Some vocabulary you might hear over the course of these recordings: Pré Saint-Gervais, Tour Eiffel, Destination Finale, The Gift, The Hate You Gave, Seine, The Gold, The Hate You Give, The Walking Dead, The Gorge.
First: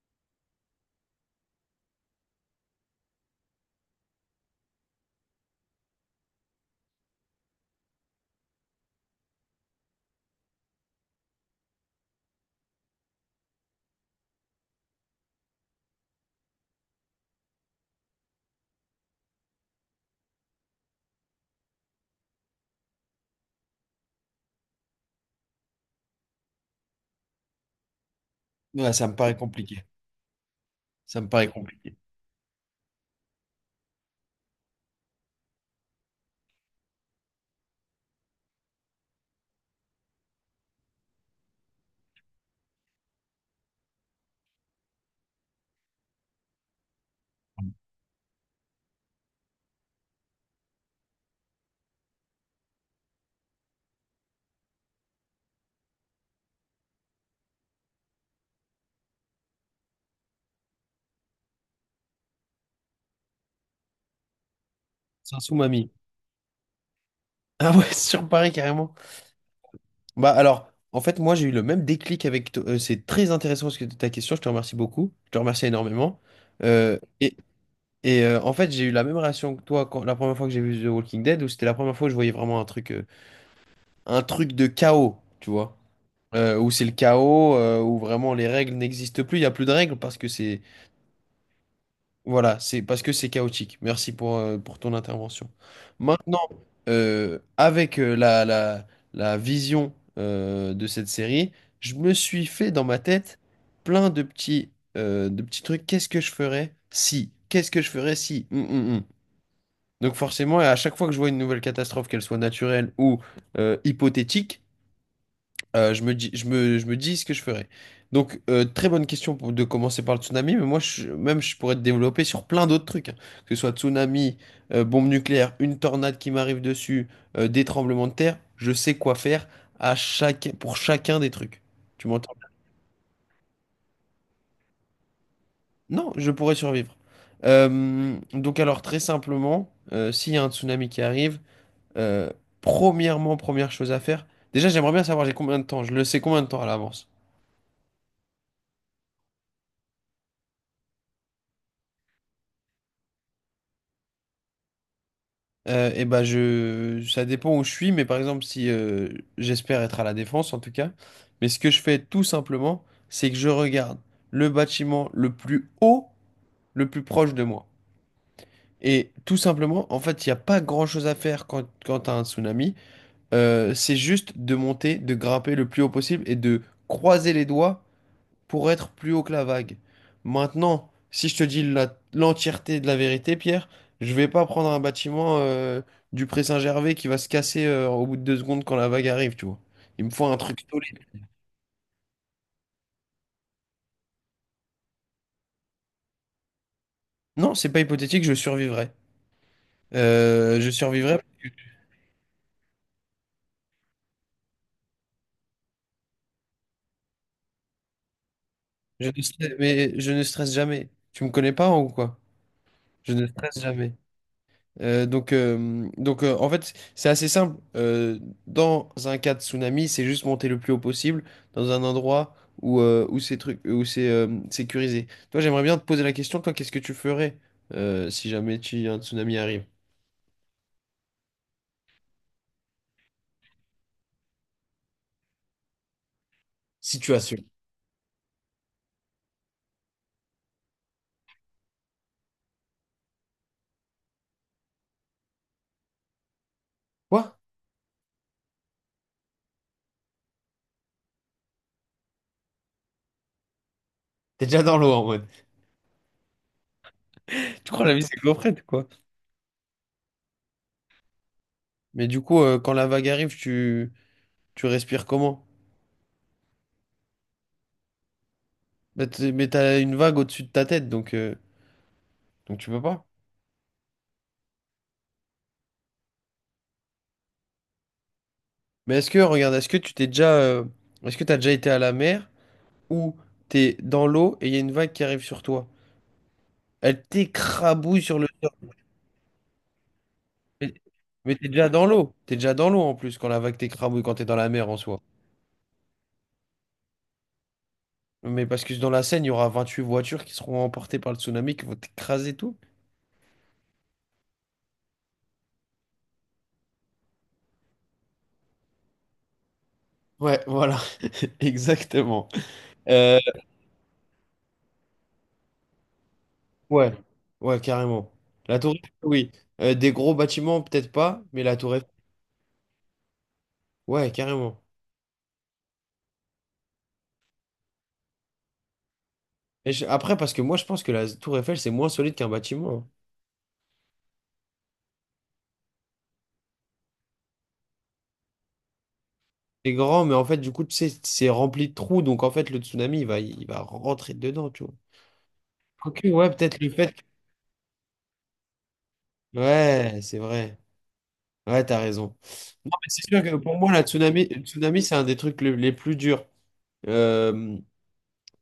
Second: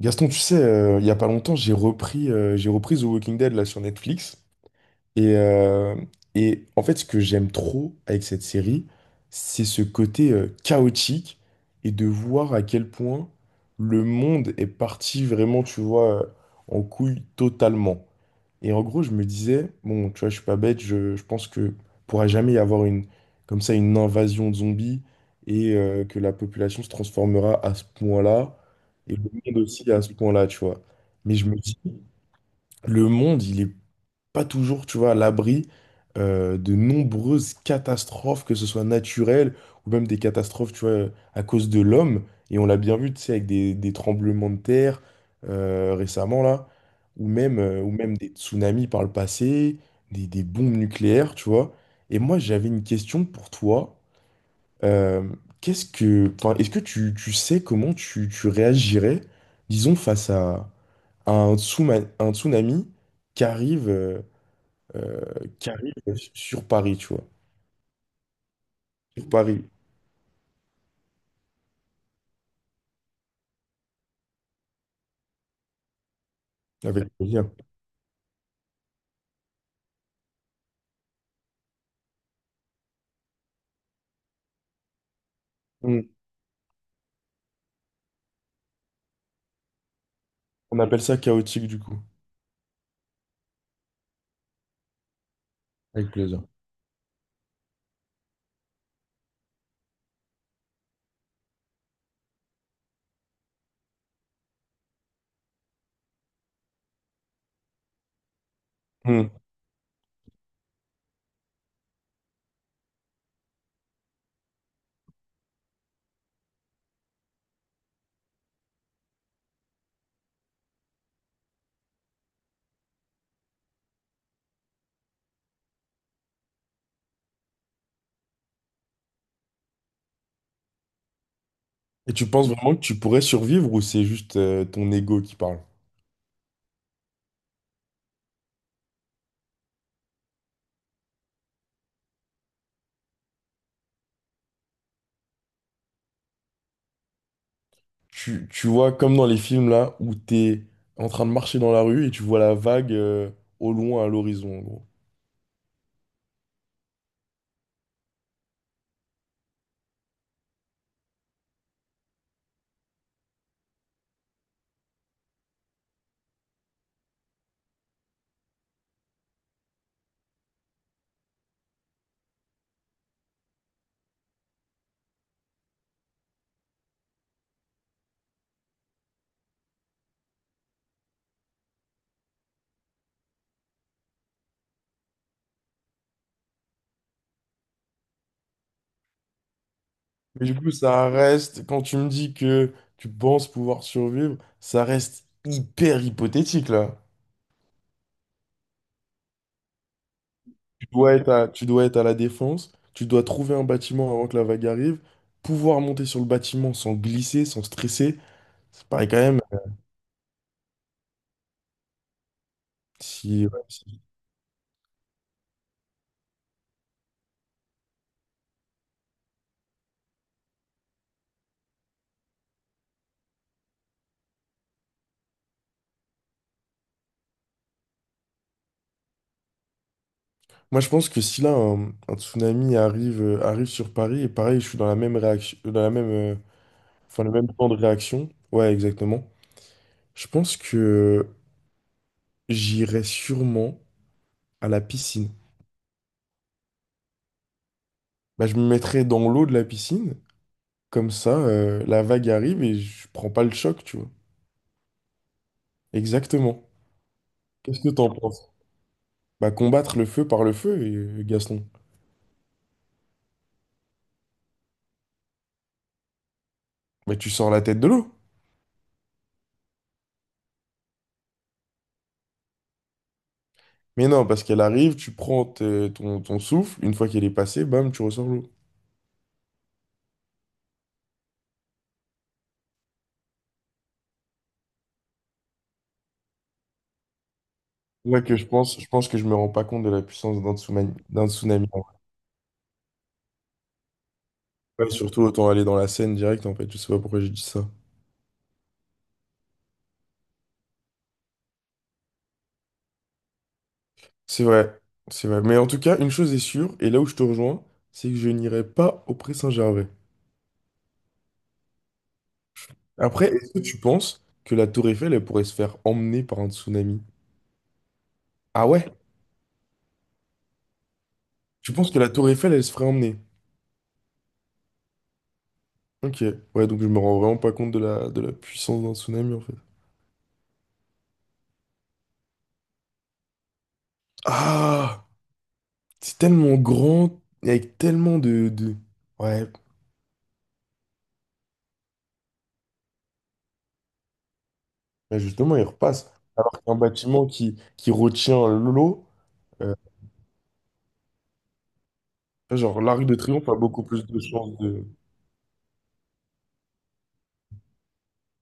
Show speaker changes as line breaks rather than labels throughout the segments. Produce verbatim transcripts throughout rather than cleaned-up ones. Gaston, tu sais, euh, il y a pas longtemps, j'ai repris, euh, j'ai repris The Walking Dead là sur Netflix. Et, euh, et en fait, ce que j'aime trop avec cette série, c'est ce côté euh, chaotique et de voir à quel point le monde est parti vraiment, tu vois, euh, en couille totalement. Et en gros, je me disais, bon, tu vois, je suis pas bête, je, je pense que pourra jamais y avoir une, comme ça, une invasion de zombies et euh, que la population se transformera à ce point-là
Ouais, ça me
et le
paraît
monde
compliqué.
aussi à ce point-là, tu vois.
Ça me
Mais
paraît
je me dis,
compliqué.
le monde, il est pas toujours, tu vois, à l'abri euh, de nombreuses catastrophes, que ce soit naturelles ou même des catastrophes, tu vois, à cause de l'homme. Et on l'a bien vu, tu sais, avec des, des tremblements de terre euh, récemment, là, ou même, euh, ou même des tsunamis par le passé, des, des bombes nucléaires, tu vois. Et moi, j'avais une question pour toi. Euh, qu'est-ce que, enfin, est-ce que tu, tu sais comment tu, tu réagirais, disons, face à à un tsuma- un tsunami qui arrive. euh, euh,
Sans
qui
mamie.
arrive sur Paris, tu vois.
Ah ouais, sur Paris carrément.
Sur Paris,
Bah alors, en fait, moi j'ai eu le même déclic avec to- euh, c'est très intéressant ce que ta question, je te remercie beaucoup. Je te remercie énormément. Euh,
avec
et
plaisir.
et euh, en fait, j'ai eu la même réaction que toi quand, la première fois que j'ai vu The Walking Dead, où c'était la première fois que je voyais vraiment un truc, euh, un truc de chaos, tu vois.
Mm.
Euh, où c'est le chaos, euh, où vraiment les règles n'existent plus, il n'y a plus de règles parce que c'est...
On appelle ça chaotique du coup.
Voilà, c'est parce que c'est chaotique. Merci pour, euh, pour ton intervention.
Avec
Maintenant,
plaisir.
euh, avec euh, la, la, la vision euh, de cette série, je me suis fait dans ma tête plein de petits, euh, de petits trucs. Qu'est-ce que je ferais si? Qu'est-ce que je ferais si? Hum, hum, hum.
Mm.
Donc forcément, à chaque fois que je vois une nouvelle catastrophe, qu'elle soit naturelle ou euh, hypothétique, euh, je me dis, je me, je me dis ce que je ferais. Donc, euh, très bonne question pour- de commencer par le tsunami, mais moi, je- même, je pourrais te développer sur plein d'autres trucs, hein. Que ce soit tsunami, euh, bombe nucléaire, une tornade qui m'arrive dessus, euh, des tremblements de terre, je sais quoi faire à chaque, pour chacun des trucs. Tu
Et tu
m'entends?
penses vraiment que tu pourrais survivre ou c'est juste euh, ton ego qui parle?
Non, je pourrais survivre. Euh, donc, alors, très simplement, euh, s'il y a un tsunami qui arrive, euh, premièrement, première chose à faire, déjà, j'aimerais bien savoir j'ai combien de temps, je le sais combien de temps à l'avance.
Tu, tu vois, comme dans les films là, où t'es en train de marcher dans la rue et tu vois la vague euh, au loin à l'horizon, en gros.
Euh, et ben je, ça dépend où je suis, mais par exemple, si euh, j'espère être à la défense en tout cas, mais ce que je fais tout simplement, c'est que je regarde le bâtiment le plus haut, le plus proche de moi. Et tout simplement, en fait, il n'y a pas grand-chose à faire quand, quand tu as un tsunami. Euh, c'est juste de monter, de grimper le plus haut possible et de croiser les doigts pour être plus haut que la vague. Maintenant, si je te dis la- l'entièreté de la vérité, Pierre, je vais pas prendre un bâtiment euh, du Pré-Saint-Gervais qui va se casser euh, au bout de deux secondes quand la vague arrive, tu vois. Il me faut un
Mais du
truc
coup,
solide.
ça reste, quand tu me dis que tu penses pouvoir survivre, ça reste hyper hypothétique là.
Non, c'est pas hypothétique, je survivrai. Euh, je
Dois
survivrai,
être
parce que
à, tu dois être à la défense, tu dois trouver un bâtiment avant que la vague arrive, pouvoir monter sur le bâtiment sans glisser, sans stresser. Ça
je
paraît quand
ne
même.
stresse- mais je ne stresse jamais. Tu me connais pas hein, ou quoi? Je ne
Si,
stresse
ouais,
jamais.
si-
Euh, donc, euh, donc euh, en fait, c'est assez simple. Euh, dans un cas de tsunami, c'est juste monter le plus haut possible dans un endroit où, euh, où c'est truc, où c'est euh, sécurisé. Toi, j'aimerais bien te poser la question, toi, qu'est-ce que tu ferais euh, si jamais tu, un tsunami arrive?
Moi, je pense que si là, un, un tsunami arrive, euh, arrive sur Paris, et pareil, je suis dans la même réaction, dans la même, euh, enfin, le même
Situation.
temps de réaction. Ouais, exactement. Je pense que j'irai sûrement à la piscine.
Quoi?
Bah, je me mettrai dans l'eau de la piscine, comme ça, euh, la vague arrive et je prends pas le choc, tu vois.
T'es déjà dans l'eau en mode.
Exactement.
Tu
Qu'est-ce
crois
que
la vie
t'en
c'est
penses?
gaufrette, quoi.
Bah, combattre le feu par le feu, euh, Gaston.
Mais du coup, euh, quand la vague arrive, tu, tu respires comment?
Bah, tu sors la tête de l'eau.
Bah, t'es- mais t'as une vague au-dessus de ta tête, donc, euh, donc tu peux pas.
Mais non, parce qu'elle arrive, tu prends te- ton, ton souffle, une fois qu'elle est passée, bam, tu ressors l'eau.
Mais est-ce que, regarde, est-ce que tu t'es déjà, euh, est-ce que t'as déjà été à la mer? Où t'es dans l'eau et il y a une vague qui arrive sur toi. Elle t'écrabouille
C'est
sur
là
le
que je
sol.
pense, je pense que je me rends pas compte de la puissance d'un
Mais,
tsunami, d'un
mais t'es déjà
tsunami. En
dans
vrai.
l'eau. T'es déjà dans l'eau en plus quand la vague t'écrabouille, quand t'es dans la mer en
Ouais,
soi.
surtout autant aller dans la Seine direct, en fait, je sais pas pourquoi j'ai dit ça.
Mais parce que dans la Seine, il y aura vingt-huit voitures qui seront emportées par le tsunami qui vont t'écraser tout.
C'est vrai, c'est vrai. Mais en tout cas, une chose est sûre, et là où je te rejoins, c'est que je n'irai pas au Pré Saint-Gervais.
Ouais, voilà, exactement. Euh,
Après, est-ce que tu penses que la Tour Eiffel, elle pourrait se faire emmener par un
Ouais,
tsunami?
ouais, carrément. La
Ah
tour
ouais?
Eiffel, oui. Euh, des gros bâtiments, peut-être pas, mais la
Tu
tour Eiffel,
penses que la Tour Eiffel, elle se ferait emmener?
ouais, carrément.
Ok, ouais, donc je me rends vraiment pas compte de la, de la puissance d'un tsunami en fait.
Et je- après, parce que moi, je pense que la tour Eiffel, c'est moins solide qu'un bâtiment, hein.
Ah, c'est tellement grand, et avec tellement de, de... Ouais,
C'est grand, mais en fait, du coup, tu sais, c'est rempli de trous, donc en fait, le tsunami, il va, il va rentrer dedans, tu vois.
bah justement, il
Ok,
repasse.
ouais,
Alors
peut-être le
qu'un
fait.
bâtiment qui, qui retient l'eau, euh,
Ouais, c'est vrai. Ouais, t'as raison. Non, mais
genre
c'est
l'Arc de
sûr que
Triomphe a
pour moi, la
beaucoup plus de
tsunami, le
chances
tsunami,
de...
c'est un des trucs le- les plus durs. Euh,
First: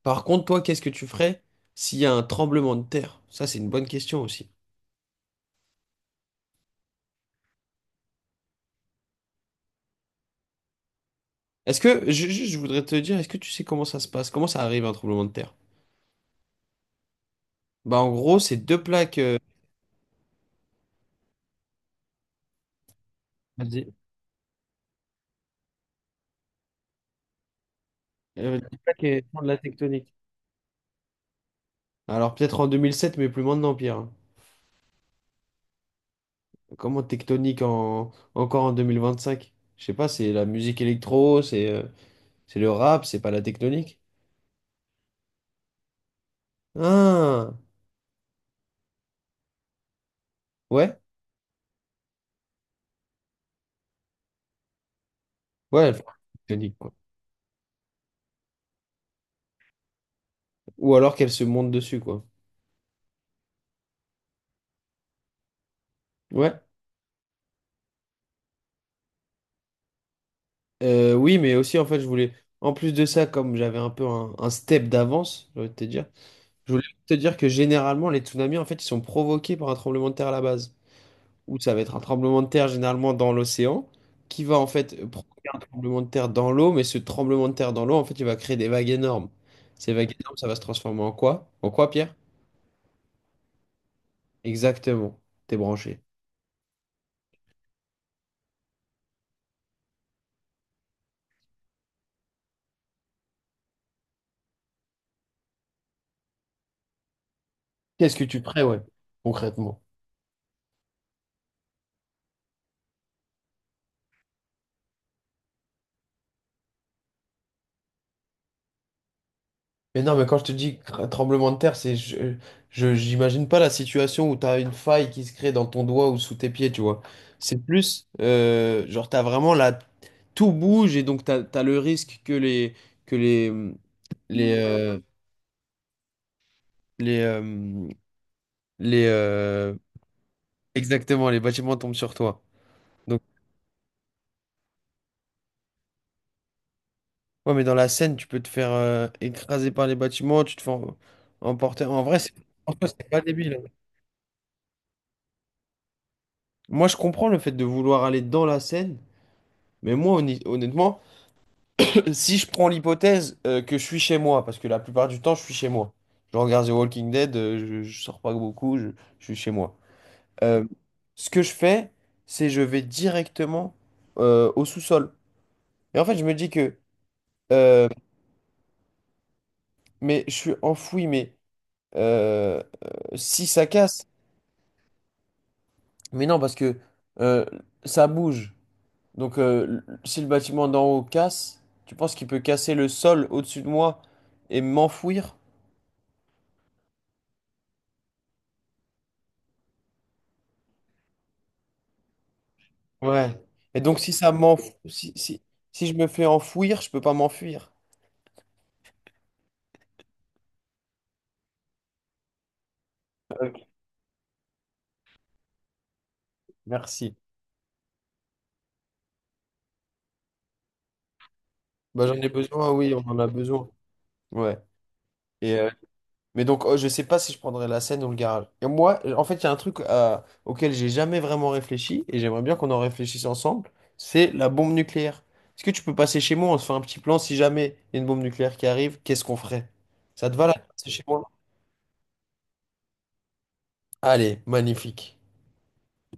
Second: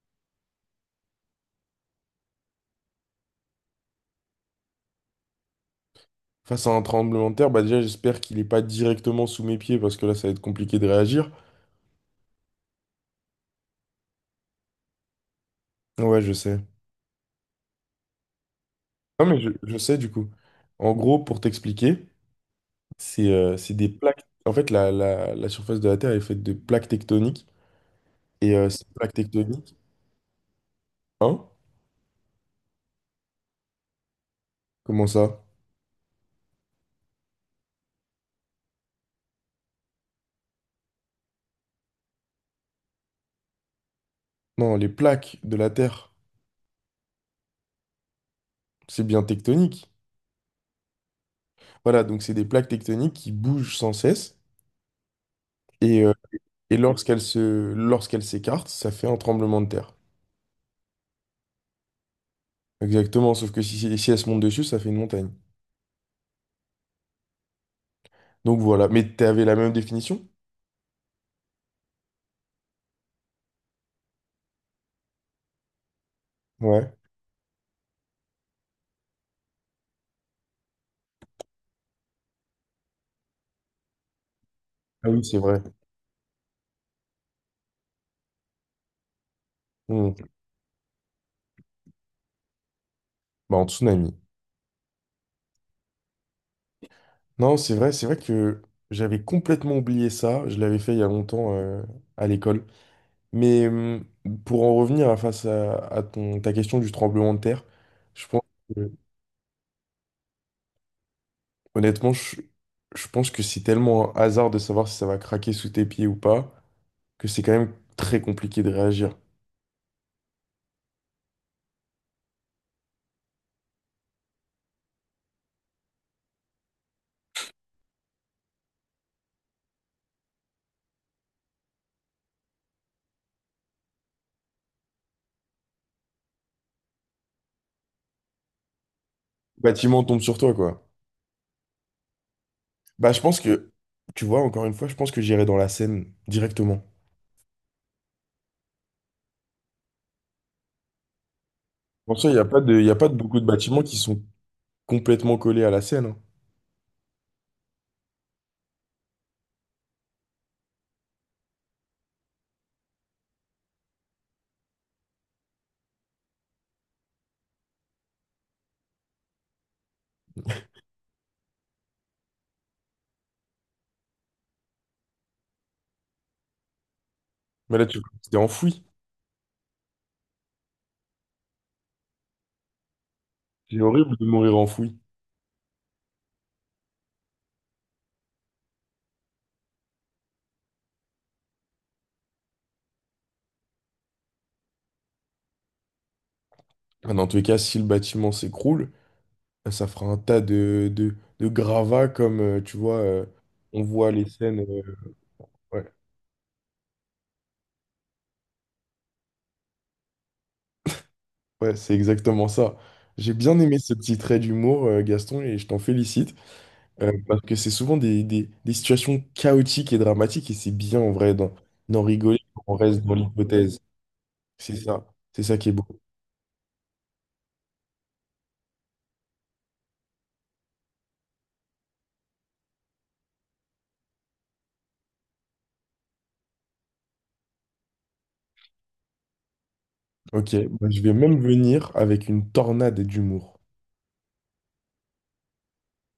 Par contre, toi, qu'est-ce que tu ferais s'il y a un tremblement de terre? Ça, c'est une bonne question aussi.
Face à un tremblement de terre, bah déjà j'espère qu'il est pas directement sous mes pieds parce que là ça va être compliqué de réagir.
Est-ce que, ju- juste, je voudrais te dire, est-ce que tu sais comment ça se passe? Comment ça arrive un tremblement de terre?
Ouais, je sais.
Bah, en gros, c'est deux plaques,
Non
euh,
mais je, je sais du coup. En gros, pour t'expliquer, c'est euh, c'est des
vas-y.
plaques... En fait, la, la, la surface de la Terre est faite de plaques tectoniques. Et
Euh,
euh,
des
ces
plaques
plaques
qui font de la
tectoniques,
tectonique.
hein?
Alors, peut-être en deux mille sept, mais plus maintenant, Pierre.
Comment ça?
Comment tectonique en, encore en deux mille vingt-cinq? Je sais pas, c'est la musique électro, c'est euh, c'est le rap, c'est pas la tectonique?
Non, les plaques de la Terre,
Ah,
c'est bien tectonique.
ouais,
Voilà, donc c'est des plaques tectoniques qui bougent sans cesse.
ouais, elle
Et, euh,
tectonique,
et
quoi.
lorsqu'elles se, lorsqu'elles s'écartent, ça fait un tremblement de terre.
Ou alors qu'elle se monte dessus, quoi.
Exactement, sauf que si, si si elles se montent dessus, ça fait une montagne.
Ouais,
Donc voilà, mais t'avais la même définition?
Euh, oui, mais aussi, en fait, je voulais, en plus de ça, comme j'avais un peu un, un step d'avance, je voulais te dire, je voulais
Ouais.
te dire que généralement, les tsunamis, en fait, ils sont provoqués par un tremblement de terre à la base, où ça va être un tremblement de terre généralement dans l'océan, qui va en fait
Ah oui, c'est
provoquer un
vrai.
tremblement de terre dans l'eau, mais ce tremblement de terre dans l'eau, en fait, il va créer des vagues énormes. Ces vagues
Hmm.
énormes, ça va se transformer en quoi? En quoi, Pierre?
Bah, en tsunami.
Exactement. T'es branché.
Non, c'est vrai, c'est vrai que j'avais complètement oublié ça. Je l'avais fait il y a longtemps euh, à l'école. Mais hum, pour en revenir à face à, à ton, ta question du tremblement de terre,
Qu'est-ce que
je
tu
pense
prévois
que-
concrètement?
honnêtement, je, je pense que c'est tellement un hasard de savoir si ça va craquer sous tes pieds ou pas, que c'est quand même très compliqué de réagir.
Mais non, mais quand je te dis cr- tremblement de terre, c'est je, je- j'imagine pas la situation où t'as une faille qui se crée dans ton doigt ou sous tes pieds, tu vois. C'est plus euh, genre t'as vraiment la... tout bouge et donc t'as, t'as le risque que les que les les euh, les euh, les
Le
euh,
bâtiment tombe sur toi, quoi.
exactement les bâtiments tombent sur toi.
Bah,
Donc
je pense que, tu vois, encore une fois, je pense que j'irai dans la Seine directement.
ouais, mais dans la scène, tu peux te faire euh, écraser par les bâtiments, tu te fais em- emporter. En vrai,
Pour ça,
c'est
il n'y a pas
en
de, il
soi,
y a
c'est
pas de
pas
beaucoup de
débile, hein.
bâtiments qui sont complètement collés à la Seine. Hein.
Moi, je comprends le fait de vouloir aller dans la scène. Mais moi, honni- honnêtement, si je prends l'hypothèse euh, que je suis chez moi, parce que la plupart du temps, je suis chez moi. Je regarde The Walking Dead, euh, je, je sors pas beaucoup, je, je suis chez moi. Euh, Ce que je fais, c'est je vais directement euh, au sous-sol. Et en fait, je me dis que,
Mais là,
euh,
tu t'es enfoui.
mais je suis enfoui, mais euh, euh, si ça
C'est
casse,
horrible de mourir enfoui.
mais non, parce que euh, ça bouge. Donc, euh, l- si le bâtiment d'en haut casse, tu penses qu'il peut casser le sol au-dessus de moi et m'enfouir?
Enfin, dans tous les cas, si le bâtiment s'écroule, ça fera un tas de, de, de gravats comme, euh, tu vois, euh,
Ouais. Et
on
donc, si
voit les
ça m'enf...
scènes. euh,
si, si, si
ouais,
je me fais enfouir, je peux pas m'enfuir.
ouais, c'est exactement ça. J'ai
Ok.
bien aimé ce petit trait d'humour, euh, Gaston, et je t'en félicite, euh,
Merci.
parce que c'est souvent des, des, des situations chaotiques et dramatiques, et c'est bien en vrai d'en d'en
Bah, j'en ai
rigoler,
besoin,
on
oui, on
reste dans
en a besoin.
l'hypothèse.
Ouais.
C'est ça, c'est
Et,
ça qui
euh,
est beau.
mais donc, oh, je sais pas si je prendrais la scène ou le garage. Et moi, en fait, il y a un truc euh, auquel j'ai jamais vraiment réfléchi, et j'aimerais bien qu'on en réfléchisse ensemble, c'est la bombe nucléaire. Est-ce que tu peux passer chez moi, on se fait un petit plan, si jamais il y a une bombe nucléaire qui arrive, qu'est-ce qu'on ferait? Ça te va là?
Ok, bah,
C'est
je
chez
vais
moi?
même venir avec une tornade d'humour.
Allez, magnifique.